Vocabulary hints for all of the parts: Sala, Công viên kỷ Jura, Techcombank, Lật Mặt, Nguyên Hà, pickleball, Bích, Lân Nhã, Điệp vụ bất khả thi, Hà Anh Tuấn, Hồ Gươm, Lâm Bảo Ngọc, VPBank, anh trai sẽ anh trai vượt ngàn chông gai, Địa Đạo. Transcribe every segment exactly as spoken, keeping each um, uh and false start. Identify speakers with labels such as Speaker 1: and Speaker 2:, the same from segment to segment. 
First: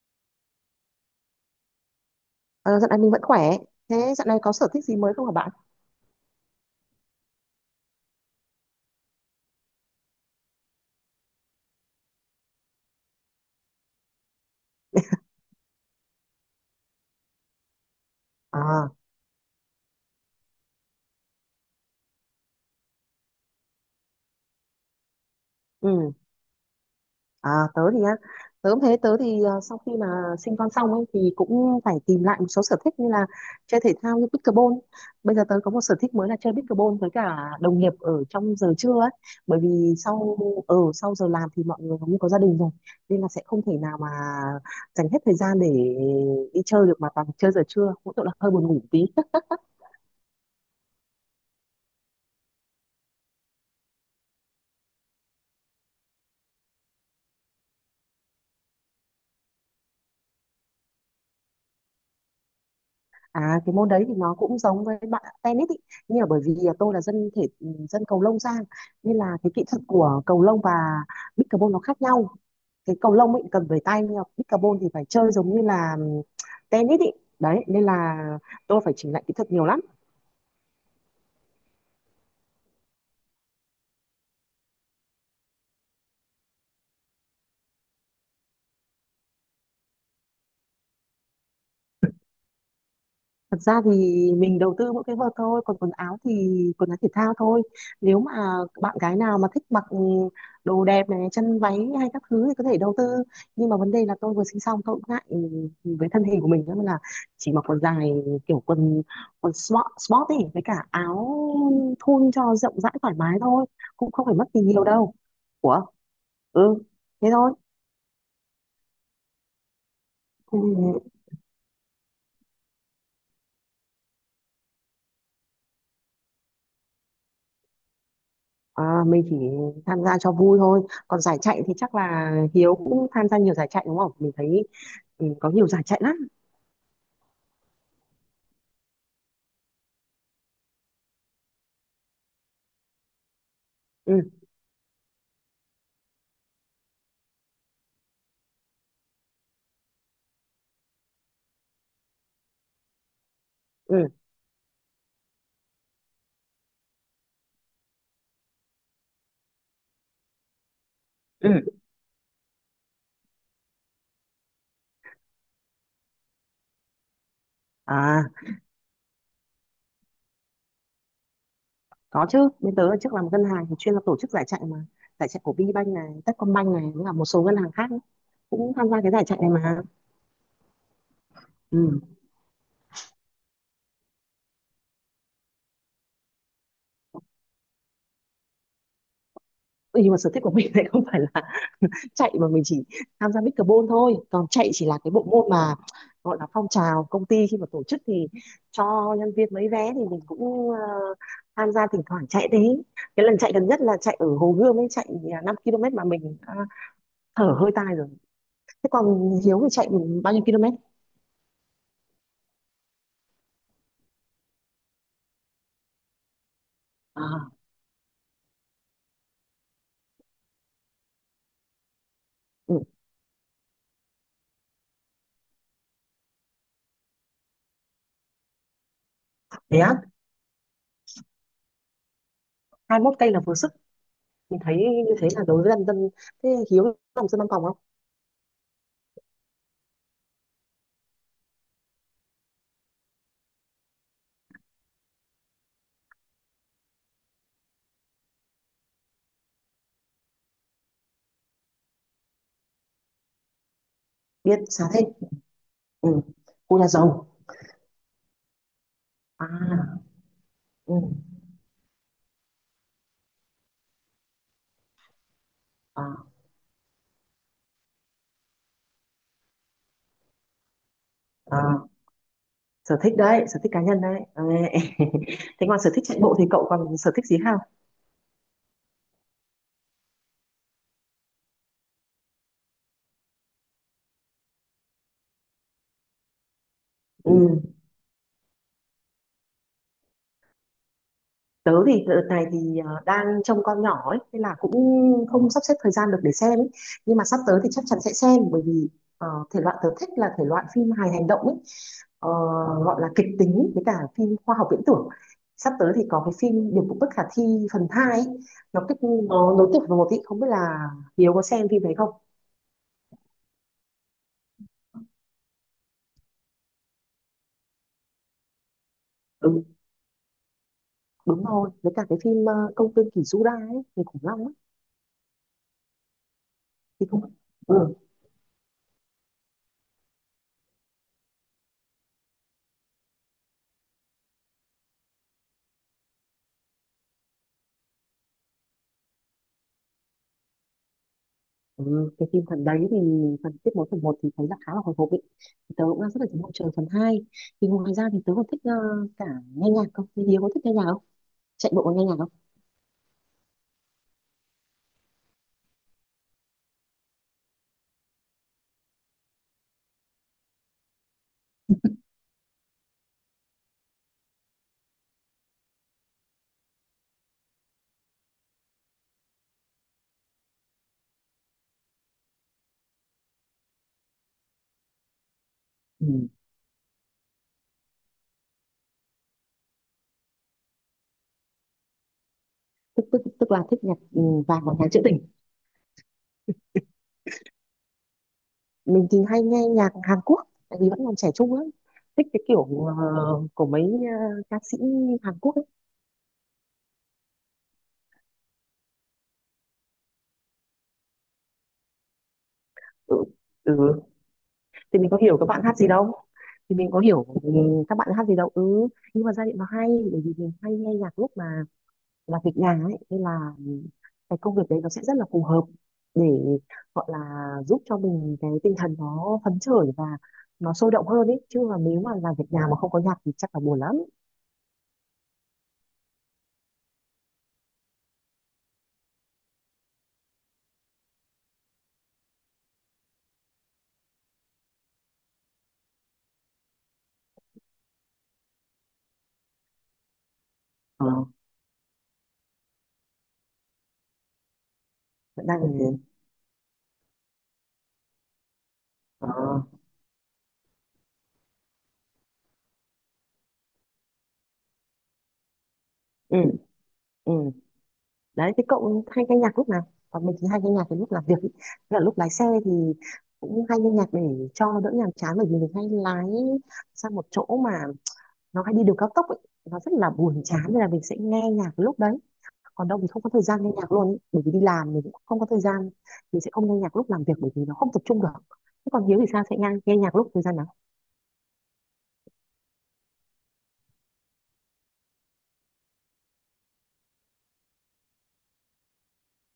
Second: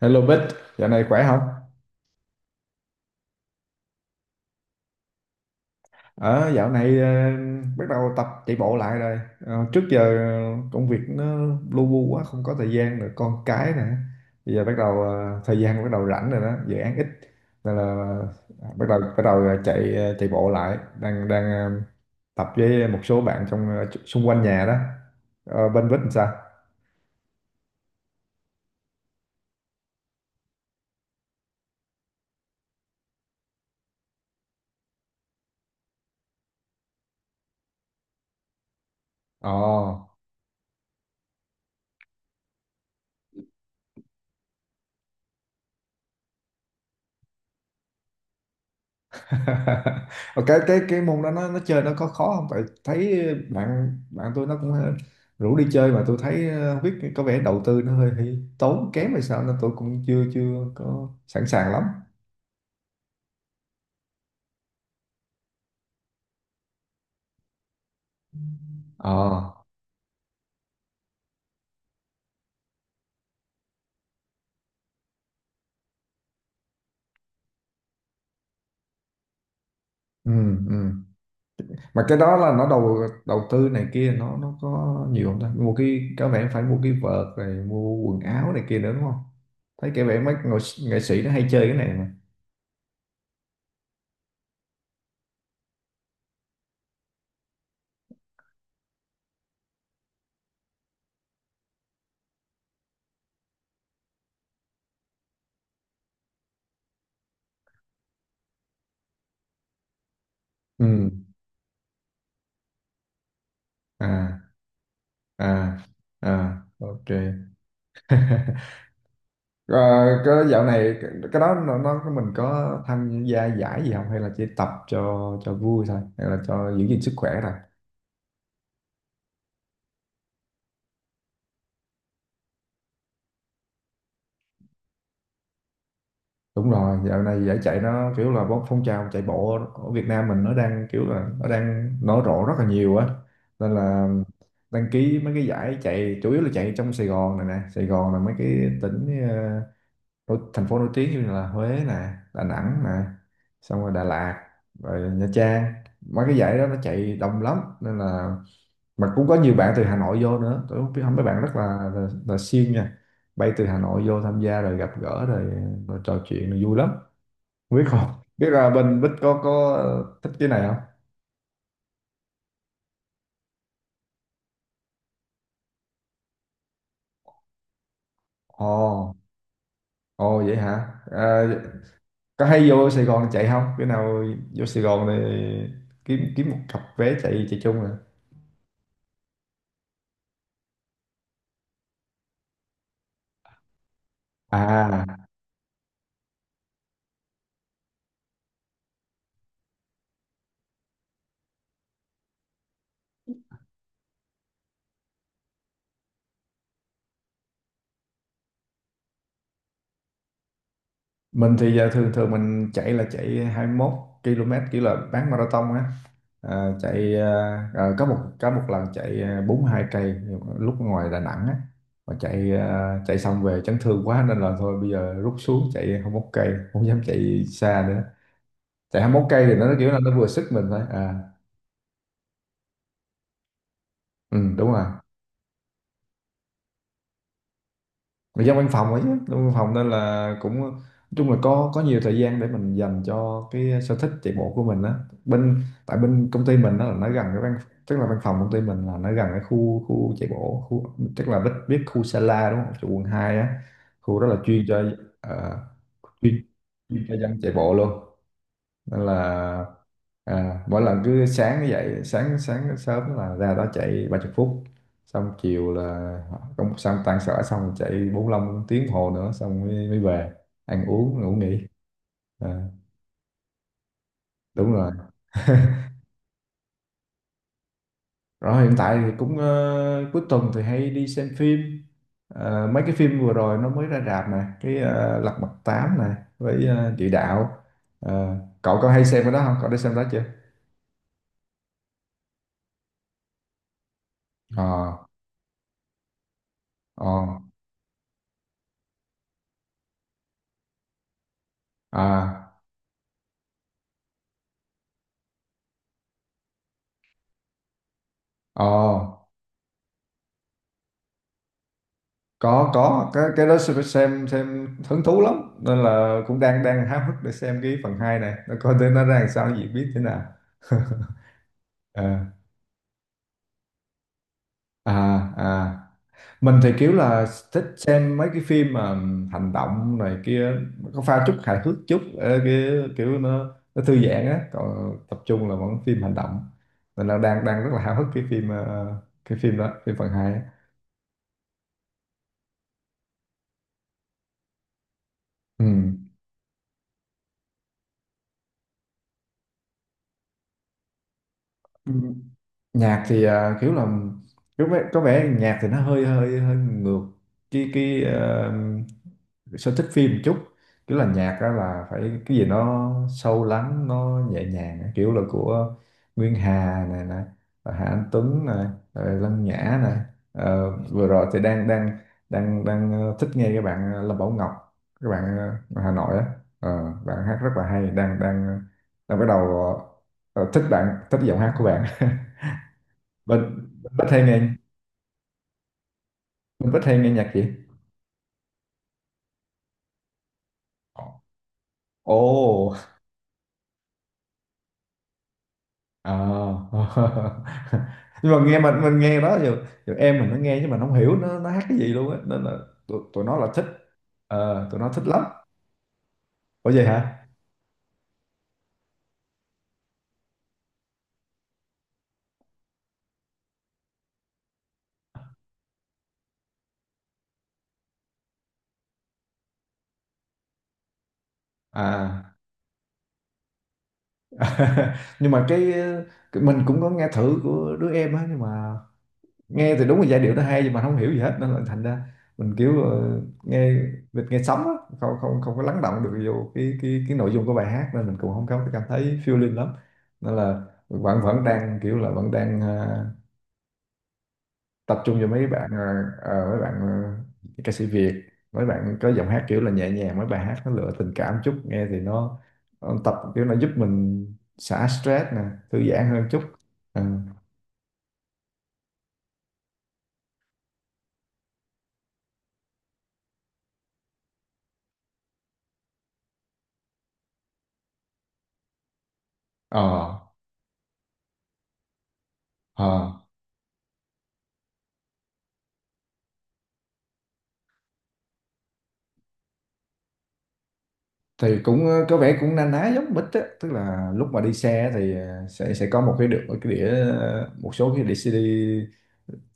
Speaker 1: Hello Bích, dạo này khỏe không?
Speaker 2: Ờ, dạo này mình vẫn khỏe. Thế dạo này có sở thích gì mới không hả bạn?
Speaker 1: Ờ, Dạo này ờ, bắt đầu tập chạy bộ lại rồi. Ờ, trước giờ ờ, công việc nó lu bu quá, không có thời gian rồi, con cái nè. Bây giờ bắt đầu ờ, thời gian bắt đầu rảnh rồi đó, dự án ít nên là ờ, bắt
Speaker 2: À,
Speaker 1: đầu bắt đầu ờ, chạy ờ, chạy bộ lại, đang đang ờ, tập với một số bạn trong ờ, xung quanh nhà đó. Ờ, bên Bích làm
Speaker 2: ừ.
Speaker 1: sao?
Speaker 2: À, tớ thì á, tớ cũng thế tớ thì à, sau khi mà sinh con xong ấy thì cũng phải tìm lại một số sở thích như là chơi thể thao như pickleball. Bây giờ tớ có một sở thích mới là chơi pickleball với cả đồng nghiệp ở trong giờ trưa ấy.
Speaker 1: Ồ.
Speaker 2: Bởi vì sau Ở sau giờ làm thì mọi người cũng có gia đình rồi nên là sẽ không thể nào mà dành hết thời gian để đi chơi được, mà toàn chơi giờ trưa. Mỗi tội là hơi buồn ngủ tí.
Speaker 1: Ờ, cái cái cái môn đó nó nó chơi nó có khó không, tại thấy bạn bạn tôi nó cũng rủ đi chơi, mà tôi thấy ờ, không biết, có vẻ đầu tư nó hơi, hơi tốn kém hay sao, nên tôi cũng chưa chưa có sẵn sàng lắm.
Speaker 2: À, cái môn đấy thì nó cũng giống với bạn tennis ý. Nhưng mà bởi vì tôi là dân thể ừ, dân cầu lông sang,
Speaker 1: ờ
Speaker 2: nên là cái kỹ thuật của cầu lông và pickleball nó khác nhau. Cái cầu lông ấy cần về tay, nhưng mà pickleball thì phải chơi giống như là ừ, tennis ý. Đấy nên là tôi phải chỉnh lại kỹ thuật nhiều lắm.
Speaker 1: ừ, ừ. Mà cái đó là nó đầu đầu tư này kia, nó nó có nhiều không, ta mua, cái có vẻ phải mua cái vợt rồi mua quần áo này kia nữa đúng không? Thấy cái vẻ mấy nghệ, sĩ nghệ sĩ nó hay chơi cái này mà.
Speaker 2: Thật ra thì mình đầu tư mỗi cái vợt thôi, còn quần áo thì quần áo thể thao thôi. Nếu mà bạn gái nào mà thích mặc ừ, đồ đẹp này, chân váy hay các thứ thì có thể đầu tư. Nhưng mà vấn đề là tôi vừa sinh xong tôi cũng ngại ừ, với thân hình của mình, nên là chỉ mặc quần dài, kiểu quần quần sport, sport ấy, với cả
Speaker 1: ừ
Speaker 2: áo thun cho rộng rãi thoải mái thôi,
Speaker 1: à
Speaker 2: cũng không phải mất gì nhiều đâu.
Speaker 1: à
Speaker 2: Ủa,
Speaker 1: À,
Speaker 2: ừ,
Speaker 1: ok.
Speaker 2: thế thôi.
Speaker 1: Ờ, cái
Speaker 2: Ừ.
Speaker 1: dạo này cái, cái đó nó, nó mình có tham gia giải gì không, hay là chỉ tập cho cho vui thôi, hay là cho giữ gìn sức khỏe thôi?
Speaker 2: À, mình chỉ tham gia cho vui thôi. Còn giải chạy thì chắc là Hiếu cũng tham gia nhiều giải chạy đúng không? Mình thấy ừ, có nhiều giải chạy lắm.
Speaker 1: Đúng rồi, dạo này giải chạy nó kiểu là bó- phong trào chạy bộ ở Việt Nam mình nó đang kiểu là nó đang nở rộ rất là nhiều á, nên là
Speaker 2: Ừ,
Speaker 1: đăng ký mấy cái giải chạy, chủ yếu là chạy trong Sài Gòn này nè. Sài Gòn là mấy cái tỉnh ờ, nổi- thành phố nổi tiếng như là Huế nè, Đà Nẵng nè, xong rồi Đà
Speaker 2: ừ,
Speaker 1: Lạt, rồi Nha Trang. Mấy cái giải đó nó chạy đông lắm, nên là mà cũng có nhiều bạn từ Hà Nội vô nữa. Tôi không biết mấy bạn rất
Speaker 2: ừ.
Speaker 1: là là, là siêng nha, bay từ Hà Nội vô tham gia rồi gặp gỡ rồi, rồi trò chuyện rồi vui lắm biết không.
Speaker 2: À,
Speaker 1: Biết là bên Bích có có thích cái này không?
Speaker 2: có chứ. Bên tớ trước làm ngân hàng thì chuyên là tổ chức giải chạy mà. Giải chạy của VPBank này, Techcombank này, với cả một số ngân hàng khác ấy,
Speaker 1: Ồ.
Speaker 2: cũng tham gia cái giải chạy này mà.
Speaker 1: Ồ, vậy hả? À,
Speaker 2: Ừ.
Speaker 1: có hay vô Sài Gòn chạy không? Cái nào vô Sài Gòn thì kiếm kiếm một cặp vé chạy chạy chung rồi.
Speaker 2: Ừ, nhưng mà sở thích của mình lại không phải là chạy, mà mình chỉ tham gia pickleball thôi. Còn chạy chỉ là cái bộ
Speaker 1: à
Speaker 2: môn mà gọi là phong trào công ty, khi mà tổ chức thì cho nhân viên mấy vé thì mình cũng ờ, tham gia thỉnh thoảng chạy đấy. Cái lần chạy gần nhất là chạy ở Hồ Gươm ấy, chạy à, năm ki lô mét mà mình à, thở hơi tai rồi. Thế còn Hiếu thì chạy bao nhiêu km?
Speaker 1: mình thì giờ thường thường mình chạy là chạy hai mươi mốt ki lô mét, kiểu là bán marathon á. à, chạy à,
Speaker 2: À,
Speaker 1: à, có một có một lần chạy à, bốn mươi hai cây lúc ngoài Đà Nẵng á, mà chạy
Speaker 2: ừ.
Speaker 1: à, chạy xong về chấn thương quá nên là thôi, bây giờ rút xuống chạy hai mươi mốt cây, không dám chạy xa nữa. Chạy hai mươi mốt cây thì nó
Speaker 2: Thế
Speaker 1: kiểu
Speaker 2: á,
Speaker 1: là nó vừa sức mình thôi à.
Speaker 2: hai mốt cây là vừa sức.
Speaker 1: Ừ,
Speaker 2: Mình
Speaker 1: đúng
Speaker 2: thấy
Speaker 1: rồi.
Speaker 2: như thế là đối với dân dân, thế Hiếu làm dân văn phòng không?
Speaker 1: Mà dân văn phòng ấy chứ, dân văn phòng nên là cũng nói chung là có có nhiều thời gian để mình dành cho cái sở thích chạy bộ của mình á. Bên tại bên công ty mình đó là nó gần cái văn, tức là văn phòng công ty mình là nó gần cái khu khu chạy bộ khu, tức là biết biết khu Sala đúng không, chỗ quận hai á. Khu đó là
Speaker 2: Biết
Speaker 1: chuyên cho
Speaker 2: xá thế,
Speaker 1: ờ,
Speaker 2: ừ.
Speaker 1: chuyên,
Speaker 2: Cô là
Speaker 1: chuyên cho
Speaker 2: giàu
Speaker 1: dân chạy bộ luôn, nên là
Speaker 2: à,
Speaker 1: à, mỗi
Speaker 2: ừ.
Speaker 1: lần cứ sáng dậy sáng sáng sớm là ra đó chạy ba mươi phút, xong chiều
Speaker 2: À,
Speaker 1: là công xong tan sở xong chạy bốn mươi lăm tiếng đồng hồ nữa xong mới, mới về ăn uống ngủ nghỉ.
Speaker 2: à.
Speaker 1: à,
Speaker 2: Sở thích đấy, sở thích cá nhân đấy. Ờ,
Speaker 1: Đúng rồi.
Speaker 2: thế còn sở thích chạy bộ thì cậu còn sở thích gì không?
Speaker 1: Rồi hiện tại thì cũng ờ, cuối tuần thì hay đi xem phim. Ờ, mấy cái phim vừa rồi nó mới ra rạp nè, cái ờ, Lật Mặt tám nè, với ờ, Địa Đạo.
Speaker 2: Ừ.
Speaker 1: Ờ, Cậu có hay xem cái đó không, cậu đã xem đó chưa?
Speaker 2: Tớ thì đợt này thì ờ, đang trông con nhỏ ấy nên là cũng
Speaker 1: ờ
Speaker 2: không sắp xếp thời gian được để xem ấy.
Speaker 1: ờ
Speaker 2: Nhưng mà sắp tới thì chắc chắn sẽ xem, bởi vì ờ, thể loại tớ thích là thể loại phim hài hành động ấy. Ờ,
Speaker 1: à
Speaker 2: gọi là kịch tính, với cả phim khoa học viễn tưởng. Sắp tới thì có cái phim Điệp vụ bất khả thi phần hai ấy.
Speaker 1: ờ
Speaker 2: Nó kết, nó nối tiếp vào một ý, không biết là Hiếu có xem phim đấy không.
Speaker 1: có, có cái cái đó xem, xem xem hứng thú lắm, nên là cũng đang đang háo hức để xem cái phần hai này, nó coi tới nó ra làm sao, nó diễn
Speaker 2: Ừ,
Speaker 1: biến thế nào.
Speaker 2: đúng rồi, với cả cái
Speaker 1: à,
Speaker 2: phim ờ, công viên kỷ Jura ấy, người khủng long ấy
Speaker 1: à À, mình thì kiểu
Speaker 2: thì
Speaker 1: là
Speaker 2: cũng
Speaker 1: thích
Speaker 2: ừ.
Speaker 1: xem mấy cái phim mà hành động này kia, có pha chút hài hước chút, ờ, cái kiểu nó nó thư giãn á, còn tập trung là vẫn phim hành động. Nên là đang đang rất là háo hức cái phim ờ, cái phim đó, phim phần hai á.
Speaker 2: Ừ. Cái phim phần đấy thì phần tiết mối, phần một thì thấy là khá là hồi hộp ấy, thì tớ cũng đang rất là chờ mong chờ phần hai. Thì ngoài ra thì tớ còn thích ờ, cả nghe nhạc. Không thì Hiếu có thích nghe nhạc không? Chạy bộ
Speaker 1: Ừ.
Speaker 2: có nghe nhạc không?
Speaker 1: Nhạc thì à, kiểu là kiểu vẻ- có vẻ nhạc thì nó hơi hơi hơi ngược cái cái ờ, sở thích phim một chút. Kiểu là nhạc đó là phải cái gì nó sâu lắng, nó nhẹ nhàng á. Kiểu là của Nguyên Hà này nè, rồi Hà Anh Tuấn này, rồi Lân Nhã này. Ờ, vừa rồi thì đang đang đang đang ờ, thích nghe các bạn ờ, Lâm Bảo Ngọc, các bạn ờ, ở Hà
Speaker 2: Ừ.
Speaker 1: Nội á. Ờ, bạn hát rất là hay, đang đang ờ, đang bắt đầu ờ, thích bạn, thích giọng hát của bạn.
Speaker 2: tức tức
Speaker 1: Mình,
Speaker 2: tức là thích
Speaker 1: mình
Speaker 2: nhạc
Speaker 1: rất hay
Speaker 2: ừ,
Speaker 1: nghe,
Speaker 2: vàng và nhạc trữ tình.
Speaker 1: mình rất hay nghe nhạc gì.
Speaker 2: Mình thì hay nghe nhạc Hàn Quốc, tại vì vẫn còn trẻ trung lắm. Thích cái
Speaker 1: Ồ.
Speaker 2: kiểu ờ, của mấy ờ, ca sĩ Hàn Quốc ấy.
Speaker 1: À. Nhưng mà nghe, mình mình nghe đó giờ, giờ em mình nó nghe chứ mình không hiểu nó nó hát cái gì luôn á, nên là tụi, tụi
Speaker 2: Ừ.
Speaker 1: nó là thích.
Speaker 2: Ừ.
Speaker 1: Ờ, tụi nó
Speaker 2: Thì
Speaker 1: thích
Speaker 2: mình có
Speaker 1: lắm.
Speaker 2: hiểu các bạn hát gì đâu,
Speaker 1: Ủa
Speaker 2: thì
Speaker 1: vậy
Speaker 2: mình có hiểu
Speaker 1: hả?
Speaker 2: ừ, các bạn hát gì đâu ừ. Nhưng mà giai điệu nó hay, bởi vì mình hay nghe nhạc lúc mà là việc nhà ấy, nên là cái công việc đấy nó sẽ rất là phù hợp để gọi là giúp cho mình cái tinh thần nó phấn khởi và nó sôi động hơn ấy. Chứ mà nếu mà làm
Speaker 1: À.
Speaker 2: việc nhà mà không có nhạc thì chắc là buồn lắm.
Speaker 1: Nhưng mà cái, cái mình cũng có nghe thử của đứa em á, nhưng mà nghe thì đúng là giai điệu nó hay nhưng mà không hiểu gì hết, nên là thành ra mình kiểu ờ, nghe, mình nghe sóng á, không không không có lắng động được vô cái cái cái nội dung của bài hát, nên mình cũng không có cảm thấy feeling lắm. Nên là
Speaker 2: Ờ,
Speaker 1: vẫn vẫn đang kiểu là vẫn đang ờ, tập trung vào mấy
Speaker 2: vẫn đang
Speaker 1: bạn
Speaker 2: ok.
Speaker 1: ờ, ờ, mấy bạn ờ, ca sĩ Việt, mấy bạn có giọng
Speaker 2: Ờ,
Speaker 1: hát kiểu là nhẹ nhàng, mấy bài hát nó lựa tình cảm chút, nghe thì nó, nó tập kiểu nó giúp mình xả stress nè, thư giãn hơn
Speaker 2: ừ,
Speaker 1: chút. Ừ.
Speaker 2: ừ. Đấy, thế cậu hay nghe nhạc lúc nào? Còn mình thì hay nghe nhạc cái lúc làm việc ý. Tức là lúc lái xe thì cũng hay nghe nhạc để cho đỡ nhàm chán, bởi vì mình hay lái sang một chỗ mà nó hay đi đường cao tốc ấy. Nó
Speaker 1: ờ
Speaker 2: rất là buồn chán nên là mình sẽ nghe nhạc lúc đấy. Còn đâu thì
Speaker 1: ờ
Speaker 2: không có thời gian nghe nhạc luôn ý, bởi vì đi làm mình cũng không có thời gian. Mình sẽ không nghe nhạc lúc làm việc, bởi vì nó không tập trung được. Thế còn Hiếu thì sao, sẽ nghe, nghe nhạc lúc thời gian nào?
Speaker 1: thì cũng ờ, có vẻ cũng na ná giống mít á, tức là lúc mà đi xe thì ờ, sẽ sẽ có một cái đĩa, cái đĩa ờ, một số cái đĩa si di,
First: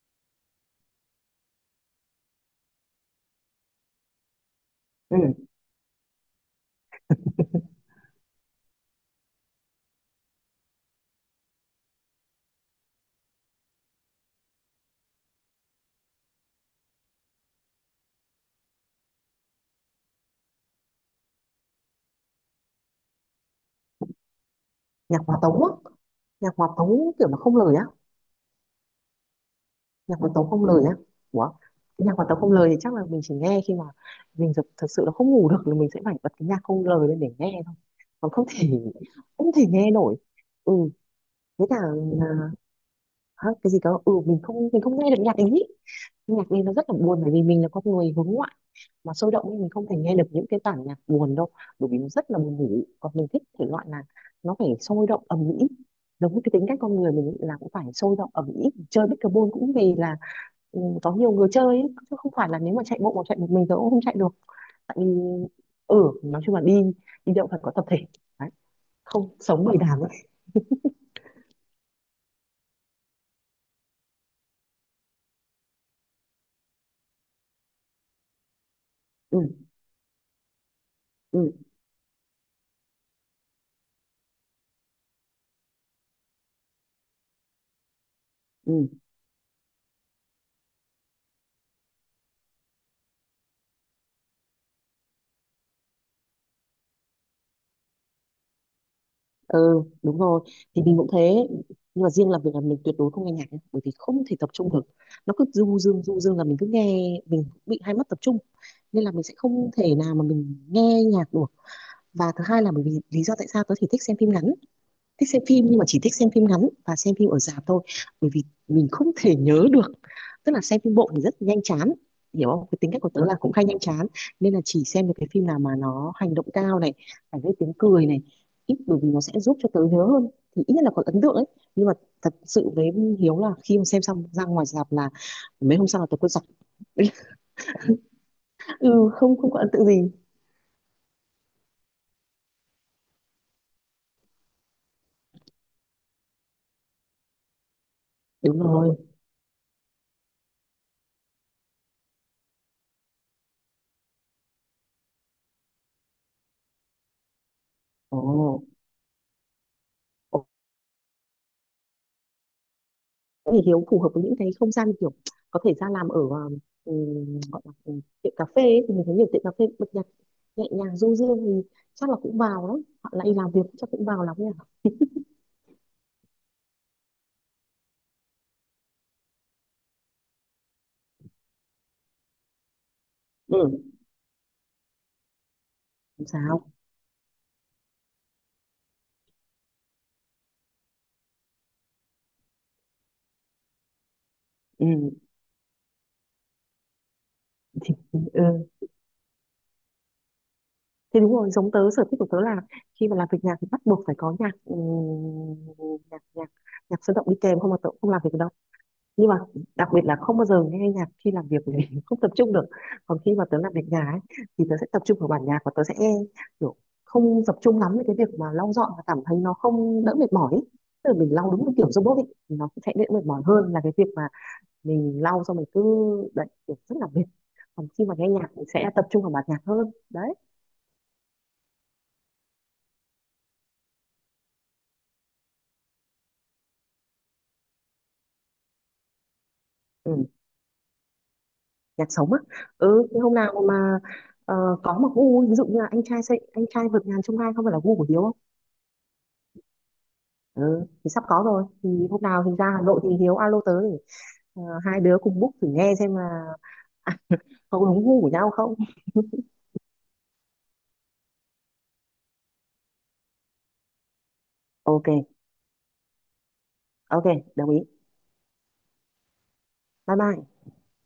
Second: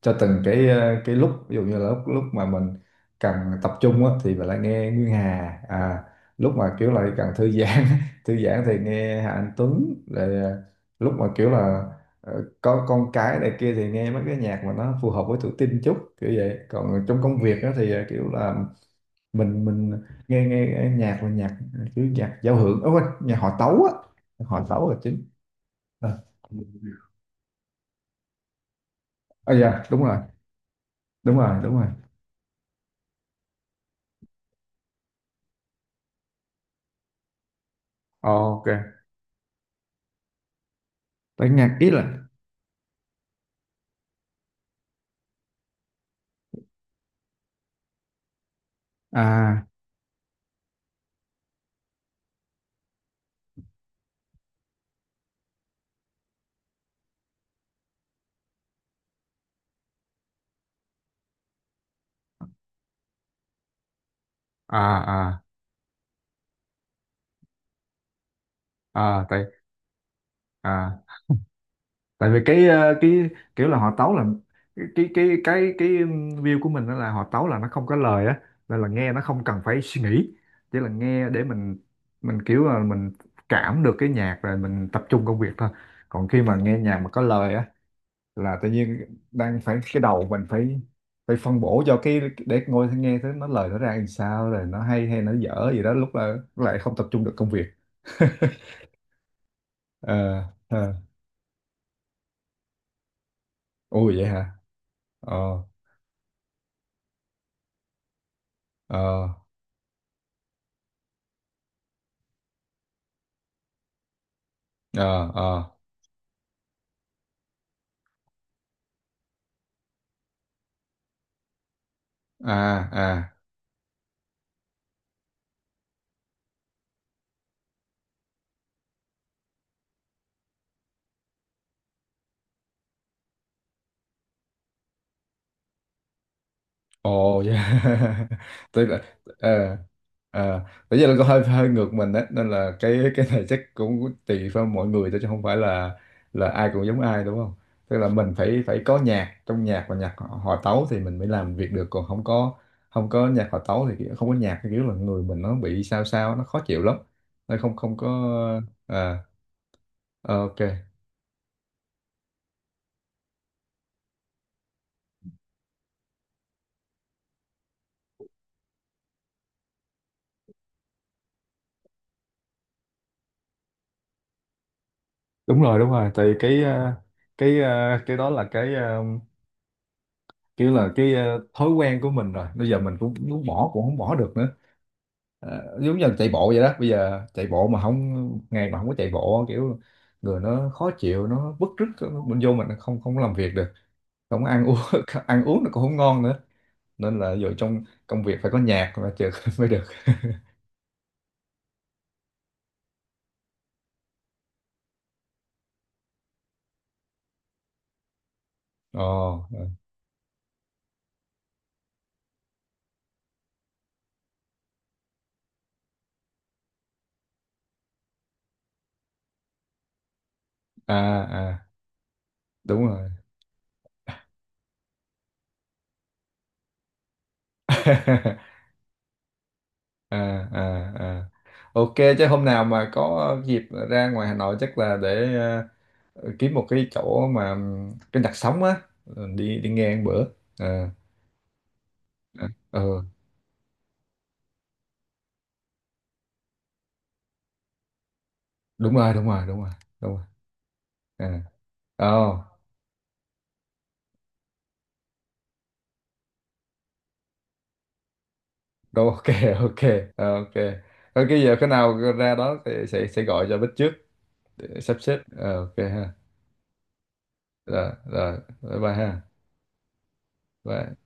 Speaker 1: cho từng cái ờ, cái lúc. Ví dụ như là lúc lúc mà mình cần tập trung á thì mình lại nghe Nguyên
Speaker 2: Ừ.
Speaker 1: Hà. À lúc mà kiểu lại cần thư giãn thư giãn thì nghe Hà Anh Tuấn, rồi ờ, lúc mà kiểu là ờ, có con cái này kia thì nghe mấy cái nhạc mà nó phù hợp với tuổi teen chút, kiểu vậy. Còn trong công việc á thì ờ, kiểu là mình mình nghe nghe, nghe nhạc là nhạc chứ, nhạc giao hưởng, ở quên, nhạc họ tấu á, họ tấu là
Speaker 2: Nhạc
Speaker 1: chính.
Speaker 2: hòa tấu á.
Speaker 1: Ờ.
Speaker 2: Nhạc hòa tấu kiểu mà không lời á.
Speaker 1: À dạ đúng rồi.
Speaker 2: Nhạc hòa tấu không lời á.
Speaker 1: Đúng
Speaker 2: Ủa?
Speaker 1: rồi, đúng rồi.
Speaker 2: Cái nhạc hòa tấu không lời thì chắc là mình chỉ nghe khi mà mình thực, thực sự là không ngủ được, là mình sẽ phải bật cái nhạc không lời lên để nghe thôi,
Speaker 1: Ờ,
Speaker 2: còn không
Speaker 1: ok.
Speaker 2: thể, không thể nghe nổi ừ.
Speaker 1: Tại
Speaker 2: Với
Speaker 1: nhạc
Speaker 2: cả
Speaker 1: ý là
Speaker 2: à, hả, cái gì cơ? Ừ mình không, mình không nghe được nhạc ý. Nhạc đi nó rất là buồn, bởi vì mình là con người hướng ngoại mà sôi động, nên
Speaker 1: à
Speaker 2: mình không thể nghe được những cái bản nhạc buồn đâu, bởi vì nó rất là buồn ngủ. Còn mình thích thể loại là nó phải sôi động ầm ĩ, giống như cái tính cách con người mình là cũng phải sôi động ầm ĩ. Chơi pickleball cũng vì là ừ, có nhiều người chơi ý. Chứ không phải là, nếu mà chạy bộ mà chạy một mình thì cũng không chạy được,
Speaker 1: à
Speaker 2: tại vì
Speaker 1: à
Speaker 2: ừ, nói chung là đi, đi đâu phải có tập thể. Đấy.
Speaker 1: à
Speaker 2: Không
Speaker 1: tại
Speaker 2: sống bầy đàn ấy,
Speaker 1: à tại vì cái ờ, cái kiểu là họ tấu là cái cái cái cái, cái view của mình đó là họ tấu là nó không có lời á, nên là nghe nó
Speaker 2: ừ,
Speaker 1: không cần phải suy nghĩ, chỉ là nghe để
Speaker 2: ừ,
Speaker 1: mình mình kiểu là mình cảm được cái nhạc rồi mình tập trung công việc thôi. Còn khi mà nghe nhạc mà có lời á là tự
Speaker 2: ừ.
Speaker 1: nhiên đang phải, cái đầu mình phải phải phân bổ cho cái để ngồi nghe thấy nó lời nó ra làm sao, rồi nó hay hay nó dở gì đó, lúc là lúc lại không tập trung được công việc.
Speaker 2: Ừ, đúng rồi,
Speaker 1: ờ
Speaker 2: thì
Speaker 1: ờ
Speaker 2: mình cũng thế. Nhưng mà riêng làm việc là mình tuyệt đối không nghe nhạc nhé, bởi vì
Speaker 1: Ui
Speaker 2: không
Speaker 1: vậy
Speaker 2: thể tập
Speaker 1: hả?
Speaker 2: trung được. Nó cứ
Speaker 1: ờ
Speaker 2: du dương du dương là mình cứ nghe, mình bị hai mắt tập trung, nên là mình
Speaker 1: ờ
Speaker 2: sẽ không thể nào mà mình nghe nhạc được. Và thứ hai là bởi vì lý do tại sao tớ thì thích xem phim ngắn, thích
Speaker 1: ờ
Speaker 2: xem phim,
Speaker 1: ờ
Speaker 2: nhưng mà chỉ thích xem phim ngắn và xem phim ở rạp thôi. Bởi vì mình không thể nhớ được, tức là xem phim bộ thì rất nhanh chán, hiểu không, cái
Speaker 1: à
Speaker 2: tính cách của tớ
Speaker 1: à
Speaker 2: là cũng hay nhanh chán. Nên là chỉ xem được cái phim nào mà nó hành động cao này, phải gây tiếng cười này, ít, bởi vì nó sẽ giúp cho tớ nhớ hơn, thì ít nhất là có ấn tượng ấy. Nhưng mà thật sự với Hiếu là khi mà xem xong ra ngoài rạp là mấy hôm sau là tớ quên sạch.
Speaker 1: Ồ yeah. Tức là
Speaker 2: Ừ, không, không có ấn
Speaker 1: ờ,
Speaker 2: tượng gì.
Speaker 1: ờ, bây giờ là có hơi hơi ngược mình á, nên là cái cái này chắc cũng tùy vào mọi người thôi chứ không phải là là ai cũng giống ai đúng không? Tức là mình
Speaker 2: Đúng
Speaker 1: phải phải
Speaker 2: rồi.
Speaker 1: có nhạc, trong nhạc và nhạc họ- hòa tấu thì mình mới làm việc được, còn không có không có nhạc hòa tấu thì kiểu- không có nhạc thì kiểu là người mình nó bị sao sao nó khó chịu lắm. Nó không không có
Speaker 2: Ồ,
Speaker 1: ờ, ờ, ok.
Speaker 2: thì Hiếu phù hợp với những cái không gian kiểu có thể ra làm ở um, gọi là ừ, tiệm cà phê ấy. Thì mình thấy nhiều tiệm cà phê bật nhạc nhẹ nhàng du dương, thì chắc là cũng vào đó họ lại làm việc chắc cũng vào lắm nhỉ.
Speaker 1: Đúng rồi, đúng rồi. Tại cái ờ, cái ờ, cái đó là cái ờ, kiểu là cái ờ, thói quen của mình rồi, bây giờ mình cũng muốn bỏ cũng
Speaker 2: Ừ,
Speaker 1: không bỏ được nữa. Ờ, giống như là
Speaker 2: không
Speaker 1: chạy bộ vậy
Speaker 2: sao,
Speaker 1: đó, bây giờ chạy bộ mà không, ngày mà không có chạy bộ kiểu người nó khó chịu, nó bứt rứt, nó- mình vô mình không không làm việc được, không ăn uống
Speaker 2: ừ.
Speaker 1: ăn uống nó cũng không ngon nữa, nên là giờ trong
Speaker 2: Thì,
Speaker 1: công việc phải có
Speaker 2: ừ,
Speaker 1: nhạc mà chừng mới được.
Speaker 2: thế đúng rồi, giống tớ. Sở thích của tớ là khi mà làm việc nhạc thì bắt buộc phải có nhạc ừ, nhạc nhạc nhạc sôi động đi kèm, không mà tớ cũng không làm việc được đâu.
Speaker 1: ồ
Speaker 2: Nhưng mà đặc biệt là không bao giờ nghe nhạc khi làm việc, bởi vì không tập trung được. Còn khi mà tớ làm việc nhà ấy, thì tớ sẽ tập trung vào bản nhạc và tớ sẽ kiểu không tập trung lắm với cái việc mà lau dọn, và cảm thấy nó không đỡ mệt mỏi ấy.
Speaker 1: à
Speaker 2: Tức là mình lau
Speaker 1: à
Speaker 2: đúng một kiểu robot ấy, thì nó cũng
Speaker 1: Đúng
Speaker 2: sẽ đỡ
Speaker 1: rồi.
Speaker 2: mệt mỏi hơn là cái việc mà mình lau xong mình cứ đấy, kiểu rất là mệt. Còn khi mà nghe nhạc thì sẽ tập trung vào bản nhạc hơn
Speaker 1: à
Speaker 2: đấy.
Speaker 1: à à ok, chứ hôm nào mà có dịp ra ngoài Hà Nội chắc là để ờ, Ờ, kiếm một cái chỗ mà trên đặt sóng á, ờ, đi đi nghe ăn bữa
Speaker 2: Ừ,
Speaker 1: à,
Speaker 2: nhạc sống á.
Speaker 1: à, ờ,
Speaker 2: Ừ, thế hôm nào mà ờ, có một gu, ví dụ như là anh trai, sẽ anh trai vượt ngàn chông gai không phải là gu của Hiếu.
Speaker 1: đúng rồi, đúng rồi đúng rồi đúng rồi.
Speaker 2: Ừ, thì sắp có rồi, thì
Speaker 1: à,
Speaker 2: hôm
Speaker 1: oh,
Speaker 2: nào thì ra Hà Nội thì Hiếu alo tớ để ờ, hai đứa cùng book thử nghe xem là có đúng gu của nhau không.
Speaker 1: đâu ok. ok ờ, ok. Thôi cái giờ cái nào ra đó thì sẽ sẽ gọi cho Bích trước để sắp xếp.
Speaker 2: Ok,
Speaker 1: Ờ, ok ha.
Speaker 2: ok, đồng ý.
Speaker 1: Rồi rồi, bye bye ha.
Speaker 2: Bye bye.
Speaker 1: Bye.